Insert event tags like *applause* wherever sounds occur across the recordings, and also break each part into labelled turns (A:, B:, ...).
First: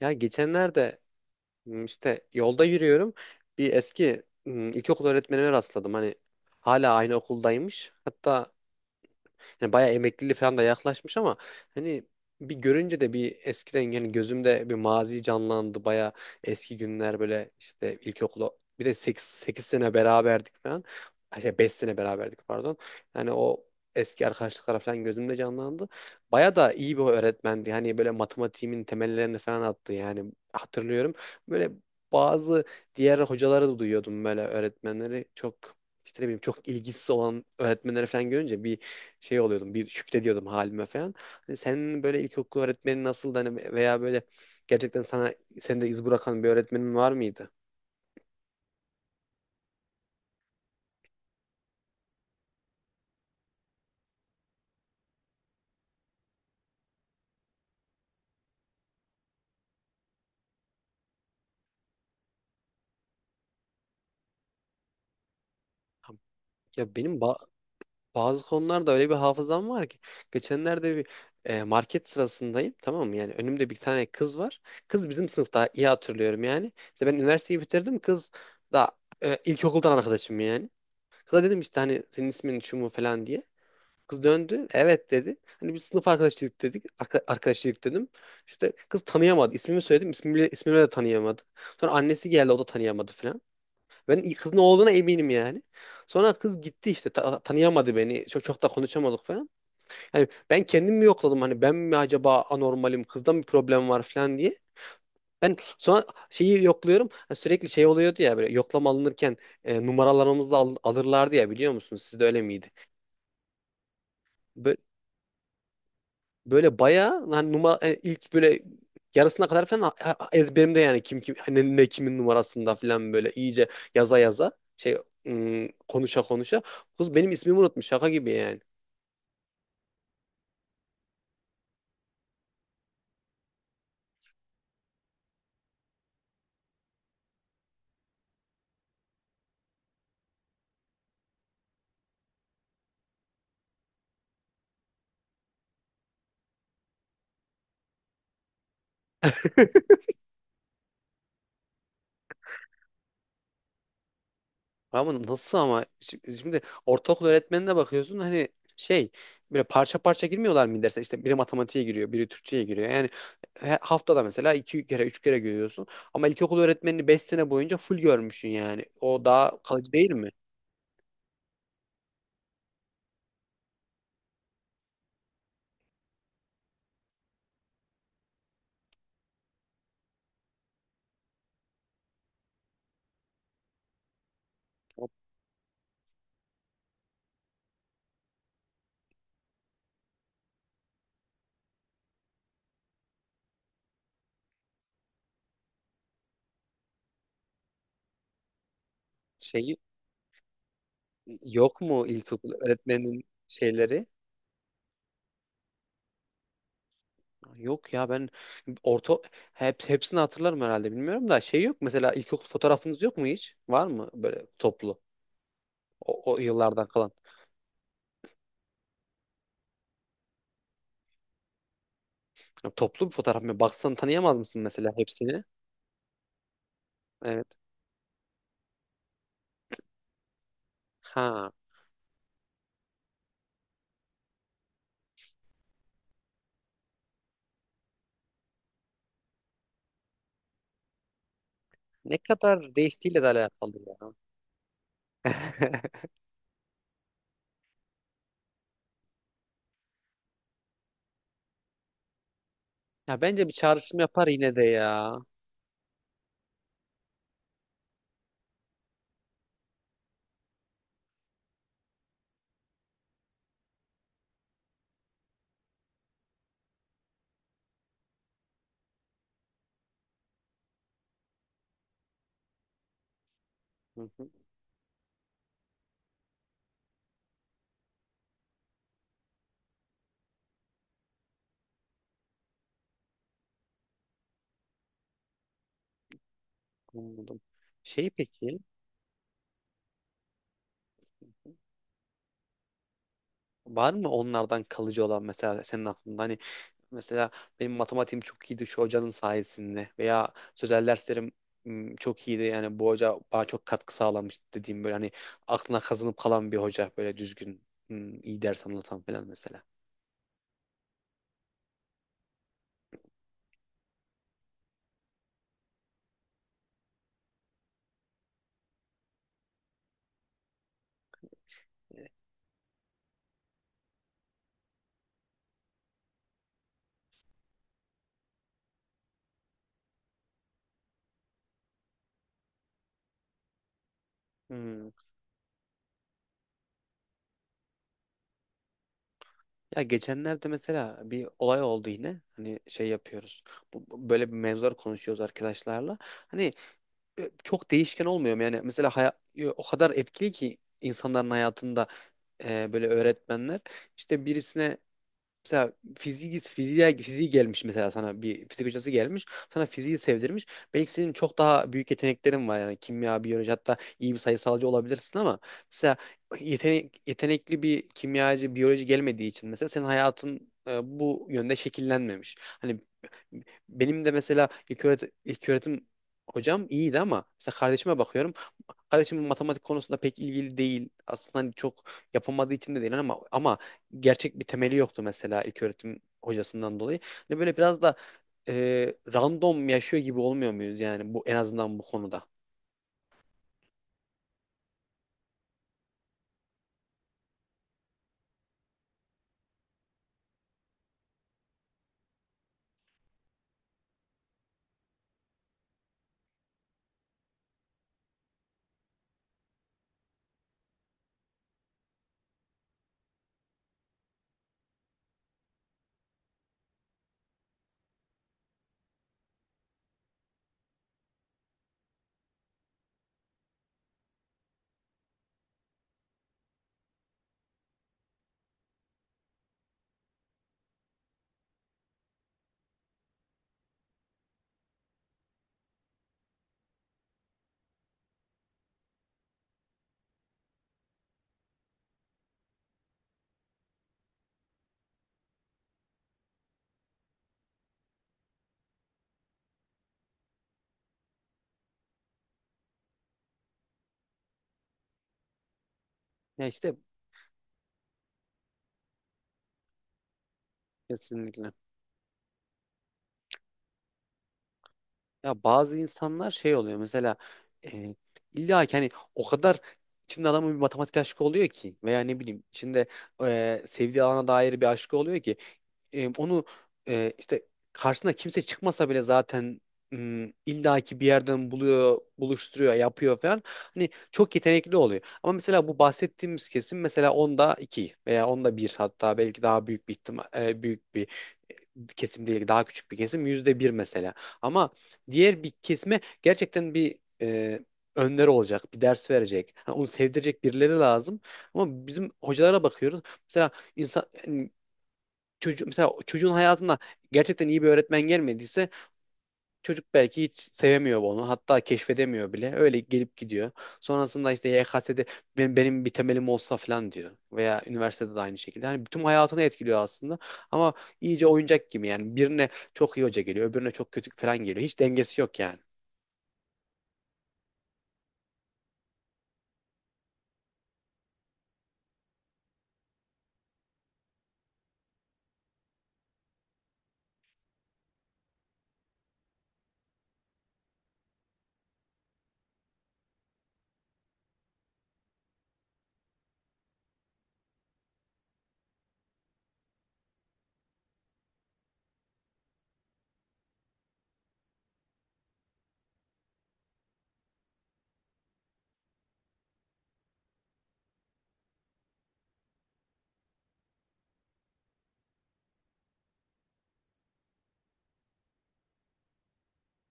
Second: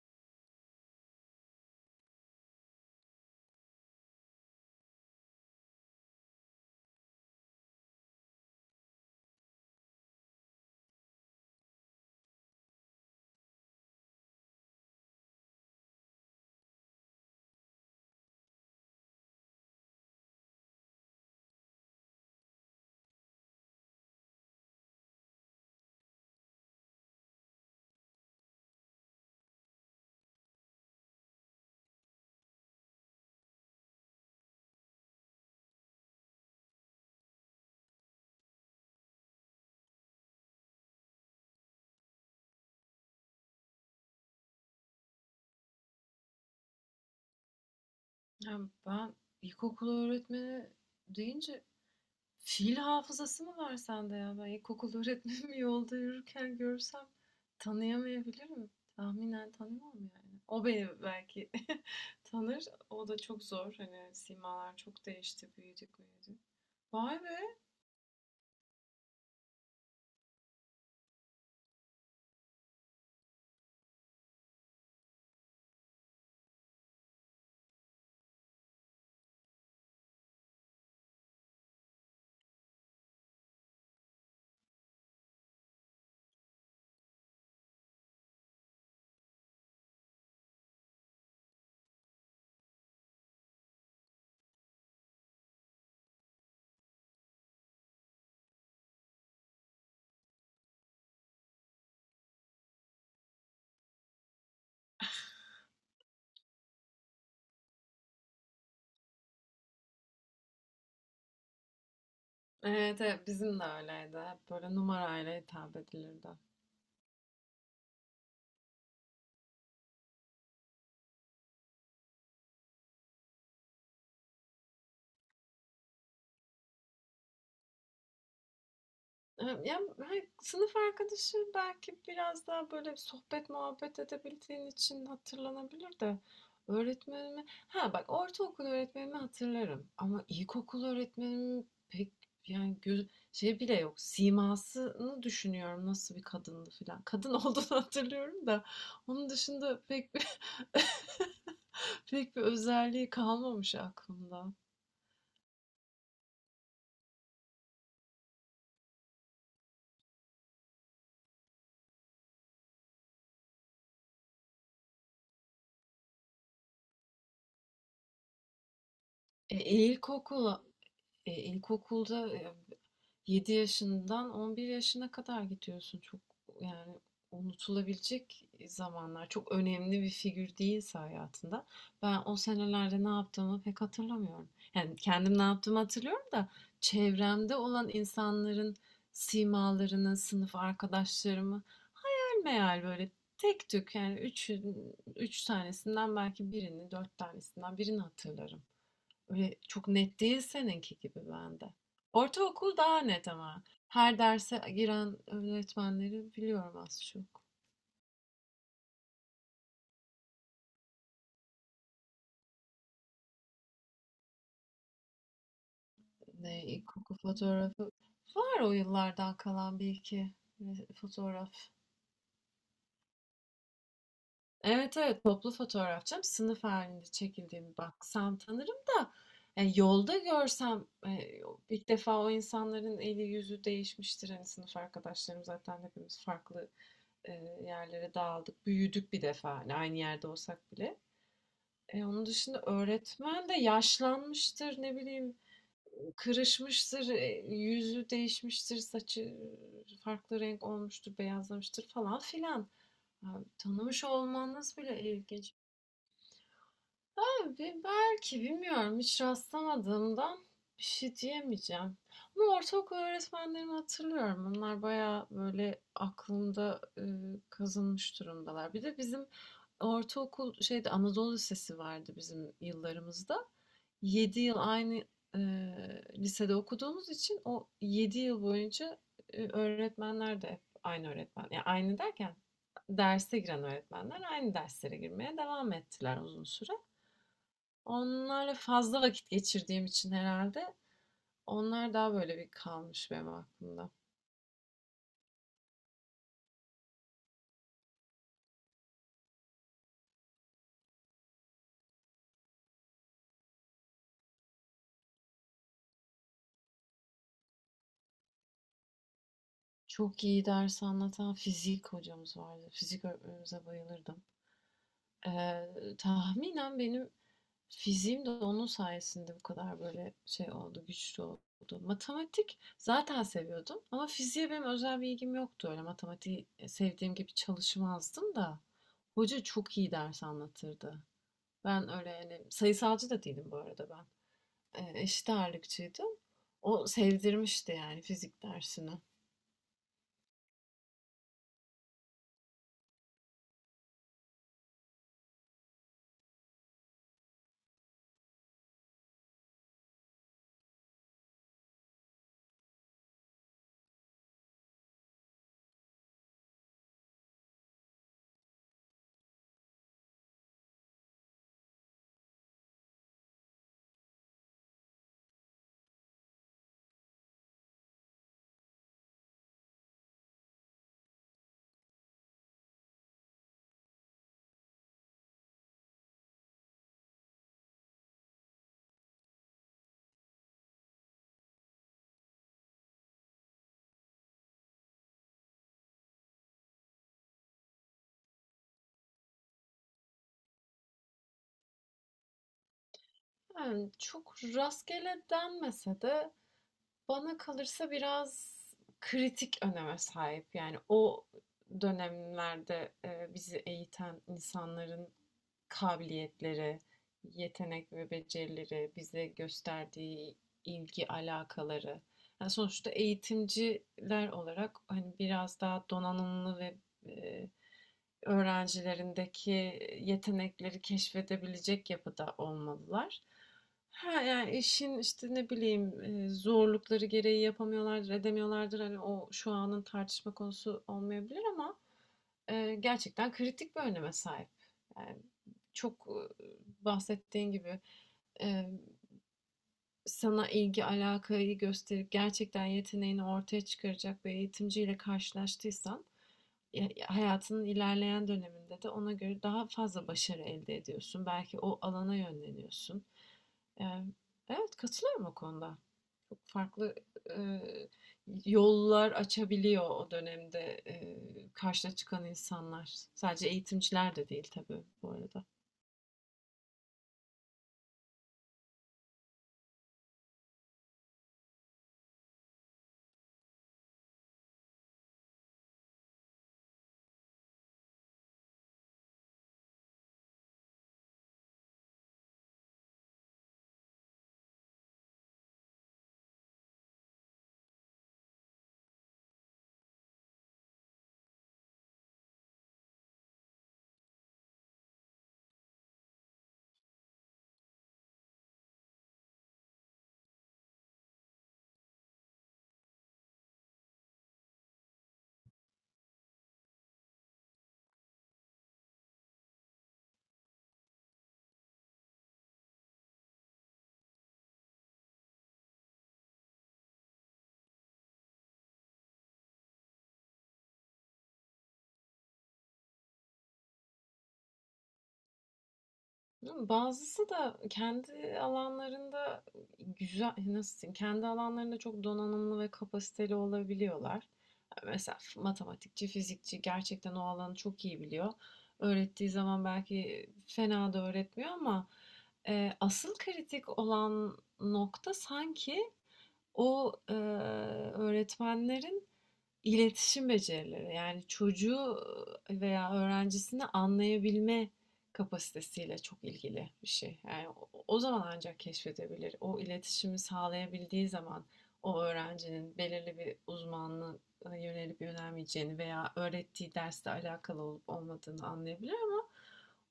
A: Ya geçenlerde işte yolda yürüyorum. Bir eski ilkokul öğretmenime rastladım. Hani hala aynı okuldaymış. Hatta yani bayağı emekliliği falan da yaklaşmış ama hani bir görünce de bir eskiden yani gözümde bir mazi canlandı. Bayağı eski günler böyle işte ilkokula bir de 8 sene beraberdik falan. Ay şey, 5 sene beraberdik pardon. Yani o eski arkadaşlıklar falan gözümde canlandı. Baya da iyi bir öğretmendi. Hani böyle matematiğimin temellerini falan attı yani hatırlıyorum. Böyle bazı diğer hocaları da duyuyordum, böyle öğretmenleri çok, işte ne bileyim, çok ilgisiz olan öğretmenleri falan görünce bir şey oluyordum, bir şükrediyordum halime falan. Hani senin böyle ilkokul öğretmenin nasıldı, hani veya böyle gerçekten sana seni de iz bırakan bir öğretmenin var mıydı?
B: Ya, ben ilkokul öğretmeni deyince fiil hafızası mı var sende ya? Ben ilkokul öğretmenimi *laughs* yolda yürürken görsem tanıyamayabilirim. Tahminen tanımam yani. O beni belki *laughs* tanır. O da çok zor. Hani simalar çok değişti. Büyüdük büyüdük.
A: Ya benim
B: Vay be.
A: bazı konularda öyle bir hafızam var ki geçenlerde bir market sırasındayım, tamam mı? Yani önümde bir tane kız var. Kız bizim sınıfta, iyi hatırlıyorum yani. İşte ben üniversiteyi bitirdim, kız da ilkokuldan arkadaşım yani. Kıza dedim işte, hani senin ismin şu mu falan diye. Kız döndü. Evet dedi. Hani bir sınıf arkadaşlık dedik. Arkadaşlık dedim. İşte kız tanıyamadı. İsmimi söyledim. İsmimi de tanıyamadı. Sonra annesi geldi. O da tanıyamadı falan. Ben kızın olduğuna eminim yani. Sonra kız gitti işte. Tanıyamadı beni. Çok da konuşamadık falan. Yani ben kendimi yokladım. Hani ben mi acaba anormalim? Kızda mı problem var falan diye. Ben sonra şeyi yokluyorum. Hani sürekli şey oluyordu ya, böyle yoklama alınırken numaralarımızı alırlardı ya, biliyor musunuz? Sizde öyle miydi?
B: Evet, evet, bizim de öyleydi. Hep böyle numarayla hitap edilirdi.
A: Böyle bayağı hani numara, hani ilk böyle yarısına kadar falan ezberimde yani, kim kim, hani ne kimin numarasında falan, böyle iyice yaza yaza şey, konuşa konuşa kız benim ismimi unutmuş, şaka gibi yani.
B: Ya, hani, sınıf arkadaşı belki biraz daha böyle sohbet muhabbet edebildiğin için hatırlanabilir de Ha, bak, ortaokul öğretmenimi hatırlarım ama ilkokul öğretmenimin pek yani göz şey bile yok, simasını düşünüyorum nasıl bir kadındı filan. Kadın olduğunu *laughs* hatırlıyorum da onun dışında pek bir *laughs* pek bir özelliği kalmamış aklımda.
A: Ama nasıl ama şimdi ortaokul öğretmenine bakıyorsun, hani şey, böyle parça parça girmiyorlar mı derse? İşte biri matematiğe giriyor, biri Türkçe'ye giriyor yani. Haftada mesela iki kere üç kere görüyorsun ama ilkokul öğretmenini beş sene boyunca full görmüşsün yani o
B: E,
A: daha kalıcı değil mi?
B: ilkokul E, ilkokulda, 7 yaşından 11 yaşına kadar gidiyorsun. Çok yani unutulabilecek zamanlar. Çok önemli bir figür değilse hayatında. Ben o senelerde ne yaptığımı pek hatırlamıyorum. Yani kendim ne yaptığımı hatırlıyorum da çevremde olan insanların simalarını, sınıf arkadaşlarımı hayal meyal böyle tek tük yani üç tanesinden belki birini, dört tanesinden birini hatırlarım. Öyle
A: Şey,
B: çok net değil seninki gibi
A: yok
B: bende.
A: mu ilkokul
B: Ortaokul daha
A: öğretmeninin
B: net ama.
A: şeyleri?
B: Her derse giren öğretmenleri biliyorum az çok.
A: Yok ya, ben orta, hepsini hatırlarım herhalde, bilmiyorum da şey, yok mesela ilkokul fotoğrafınız yok mu hiç? Var mı böyle toplu o
B: Ne
A: yıllardan kalan?
B: ilkokul fotoğrafı var o yıllardan kalan bir iki fotoğraf.
A: Ya toplu bir fotoğraf mı? Baksan tanıyamaz mısın mesela
B: Evet, evet,
A: hepsini?
B: toplu fotoğraf canım. Sınıf halinde
A: Evet.
B: çekildiğimi baksam tanırım da yani yolda görsem
A: Ha,
B: ilk defa o insanların eli yüzü değişmiştir. Hani sınıf arkadaşlarım zaten hepimiz farklı yerlere dağıldık. Büyüdük bir defa hani aynı yerde olsak bile.
A: ne
B: Onun dışında
A: kadar değiştiğiyle de
B: öğretmen de
A: alakalı ya.
B: yaşlanmıştır, ne bileyim,
A: *laughs*
B: kırışmıştır, yüzü değişmiştir, saçı farklı renk olmuştur, beyazlamıştır falan filan.
A: Ya bence bir çağrışım
B: Tanımış
A: yapar yine de
B: olmanız bile
A: ya.
B: ilginç. Abi belki bilmiyorum, hiç rastlamadığımdan bir şey diyemeyeceğim. Ama ortaokul öğretmenlerimi hatırlıyorum. Onlar bayağı böyle aklımda kazınmış durumdalar. Bir de bizim ortaokul şeyde Anadolu Lisesi vardı bizim yıllarımızda.
A: Hı hı,
B: 7 yıl aynı e, lisede okuduğumuz için o 7 yıl boyunca öğretmenler de hep aynı öğretmen. Yani aynı derken derse giren öğretmenler aynı derslere girmeye devam ettiler uzun süre.
A: anladım. Şey
B: Onlarla
A: peki,
B: fazla vakit geçirdiğim için herhalde onlar daha böyle bir kalmış benim aklımda.
A: var mı onlardan kalıcı olan mesela senin aklında? Hani mesela benim matematiğim çok iyiydi şu hocanın sayesinde, veya sözel derslerim çok iyiydi yani, bu hoca bana çok katkı sağlamış dediğim, böyle hani aklına kazınıp kalan bir hoca, böyle düzgün, iyi ders anlatan falan mesela.
B: Çok iyi ders anlatan fizik hocamız vardı. Fizik öğretmenimize bayılırdım. Ee, tahminen benim fiziğim de onun sayesinde bu kadar böyle şey oldu, güçlü oldu. Matematik zaten seviyordum ama fiziğe benim özel bir ilgim yoktu. Öyle matematiği sevdiğim gibi çalışmazdım da. Hoca çok iyi ders anlatırdı. Ben öyle yani sayısalcı da değilim bu arada ben.
A: Hmm.
B: Eşit ağırlıkçıydı. O sevdirmişti yani fizik dersini.
A: Ya geçenlerde mesela bir olay oldu yine. Hani şey yapıyoruz. Böyle bir mevzular konuşuyoruz arkadaşlarla. Hani çok değişken olmuyor mu? Yani mesela o kadar etkili ki insanların hayatında böyle öğretmenler. İşte birisine, mesela fiziği gelmiş, mesela sana bir fizik hocası gelmiş. Sana fiziği sevdirmiş. Belki senin çok daha büyük yeteneklerin var. Yani kimya, biyoloji, hatta iyi bir sayısalcı olabilirsin ama mesela yetenekli bir kimyacı, biyoloji gelmediği için mesela senin hayatın bu yönde şekillenmemiş. Hani benim de mesela ilk öğretim hocam iyiydi ama işte kardeşime bakıyorum. Kardeşim matematik konusunda pek ilgili değil. Aslında hani çok yapamadığı için de değil ama gerçek bir temeli yoktu mesela ilk öğretim hocasından dolayı. Hani böyle biraz da random yaşıyor gibi olmuyor muyuz yani, bu en azından bu konuda?
B: Yani çok rastgele denmese de bana kalırsa biraz kritik öneme sahip. Yani o dönemlerde, bizi eğiten insanların kabiliyetleri, yetenek ve becerileri, bize gösterdiği ilgi, alakaları. Yani sonuçta eğitimciler olarak hani biraz daha donanımlı ve, eee, öğrencilerindeki yetenekleri keşfedebilecek yapıda olmalılar. Ha yani işin işte ne bileyim zorlukları gereği yapamıyorlardır, edemiyorlardır. Hani o şu anın tartışma konusu olmayabilir ama gerçekten kritik bir öneme sahip. Yani çok e, bahsettiğin gibi. e, sana ilgi, alakayı gösterip gerçekten yeteneğini ortaya çıkaracak bir eğitimciyle karşılaştıysan, hayatının ilerleyen döneminde de ona göre daha fazla başarı elde ediyorsun. Belki o alana yönleniyorsun. Ee, evet, katılıyorum o konuda. Çok
A: Ya işte
B: farklı e, yollar açabiliyor o dönemde
A: kesinlikle.
B: karşına çıkan insanlar. Sadece eğitimciler de değil tabii bu
A: Ya
B: arada.
A: bazı insanlar şey oluyor mesela, e, illa ki hani o kadar içinde adamın bir matematik aşkı oluyor ki, veya ne bileyim içinde sevdiği alana dair bir aşkı oluyor ki e, onu işte karşısına kimse çıkmasa bile zaten illa ki bir yerden buluyor, buluşturuyor, yapıyor falan. Hani çok yetenekli oluyor. Ama mesela bu bahsettiğimiz kesim, mesela onda iki veya onda bir, hatta belki daha büyük bir ihtimal, büyük bir kesim değil, daha küçük bir kesim, %1 mesela. Ama diğer bir kesime gerçekten bir önleri olacak, bir ders verecek, ha, onu sevdirecek birileri lazım. Ama bizim hocalara bakıyoruz. Mesela insan yani mesela çocuğun hayatına gerçekten iyi bir öğretmen gelmediyse, çocuk belki hiç sevemiyor onu. Hatta keşfedemiyor bile. Öyle gelip gidiyor. Sonrasında işte YKS'de benim bir temelim olsa falan diyor. Veya üniversitede de aynı şekilde. Hani bütün hayatını etkiliyor aslında. Ama iyice oyuncak gibi yani. Birine çok iyi hoca geliyor, öbürüne çok kötü falan geliyor. Hiç dengesi yok yani.
B: Bazısı da kendi alanlarında güzel, nasıl diyeyim, kendi alanlarında çok donanımlı ve kapasiteli olabiliyorlar. Yani mesela matematikçi, fizikçi gerçekten o alanı çok iyi biliyor. Öğrettiği zaman belki fena da öğretmiyor ama asıl kritik olan nokta sanki o öğretmenlerin İletişim becerileri, yani çocuğu veya öğrencisini anlayabilme kapasitesiyle çok ilgili bir şey. Yani o zaman ancak keşfedebilir. O iletişimi sağlayabildiği zaman o öğrencinin belirli bir uzmanlığa yönelip yönelmeyeceğini veya öğrettiği dersle alakalı olup olmadığını anlayabilir ama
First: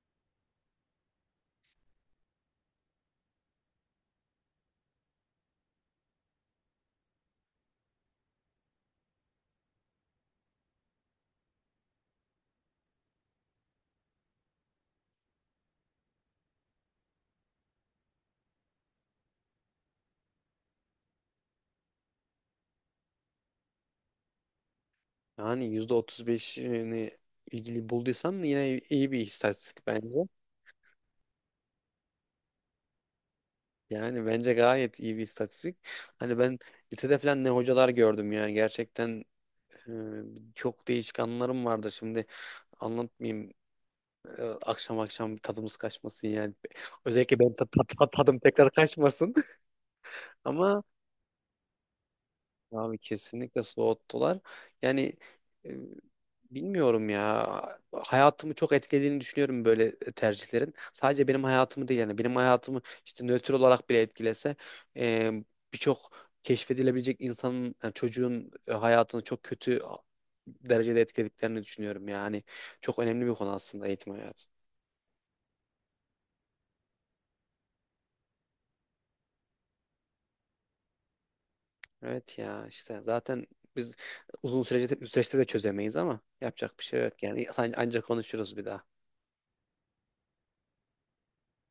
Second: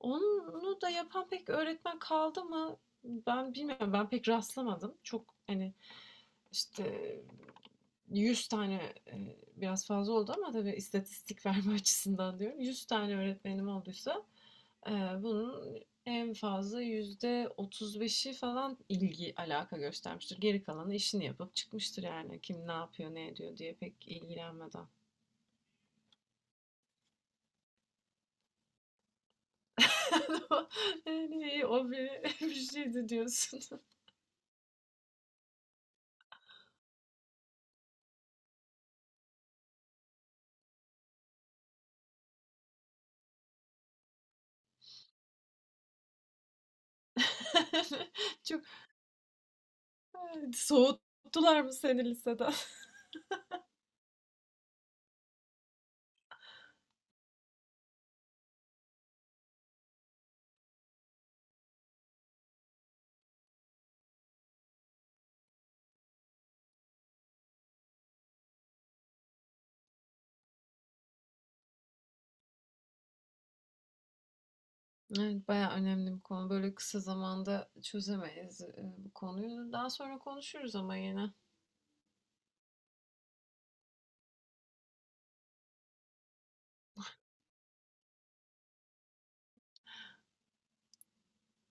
B: onu da yapan pek öğretmen kaldı mı? Ben bilmiyorum. Ben pek rastlamadım. Çok hani işte 100 tane, e, biraz fazla oldu ama tabii istatistik *laughs* verme açısından diyorum. 100 tane öğretmenim olduysa, e, bunun en fazla %35'i falan ilgi, alaka göstermiştir. Geri kalanı işini yapıp çıkmıştır yani. Kim ne yapıyor, ne ediyor diye pek ilgilenmeden.
A: Yani %35'ini ilgili bulduysan yine iyi bir istatistik bence.
B: *laughs* Yani o bir, *laughs* bir şeydi diyorsun.
A: Yani bence gayet iyi bir istatistik. Hani ben lisede falan ne hocalar gördüm yani, gerçekten e, çok değişik anılarım vardı şimdi. Anlatmayayım. Akşam akşam tadımız kaçmasın yani. Özellikle benim
B: *laughs*
A: tadım
B: Çok
A: tekrar kaçmasın. *laughs*
B: evet,
A: Ama
B: soğuttular mı seni liseden?
A: abi kesinlikle soğuttular. Yani e, bilmiyorum ya. Hayatımı çok etkilediğini düşünüyorum böyle tercihlerin. Sadece benim hayatımı değil yani. Benim hayatımı işte nötr olarak bile etkilese e, birçok keşfedilebilecek insanın, yani çocuğun hayatını çok kötü derecede etkilediklerini düşünüyorum. Yani çok önemli bir konu aslında eğitim hayatı.
B: Evet, bayağı önemli bir konu. Böyle kısa zamanda çözemeyiz bu konuyu. Daha sonra konuşuruz ama yine.
A: Evet ya, işte zaten biz süreçte de çözemeyiz ama yapacak bir şey yok yani. Ancak konuşuruz bir daha.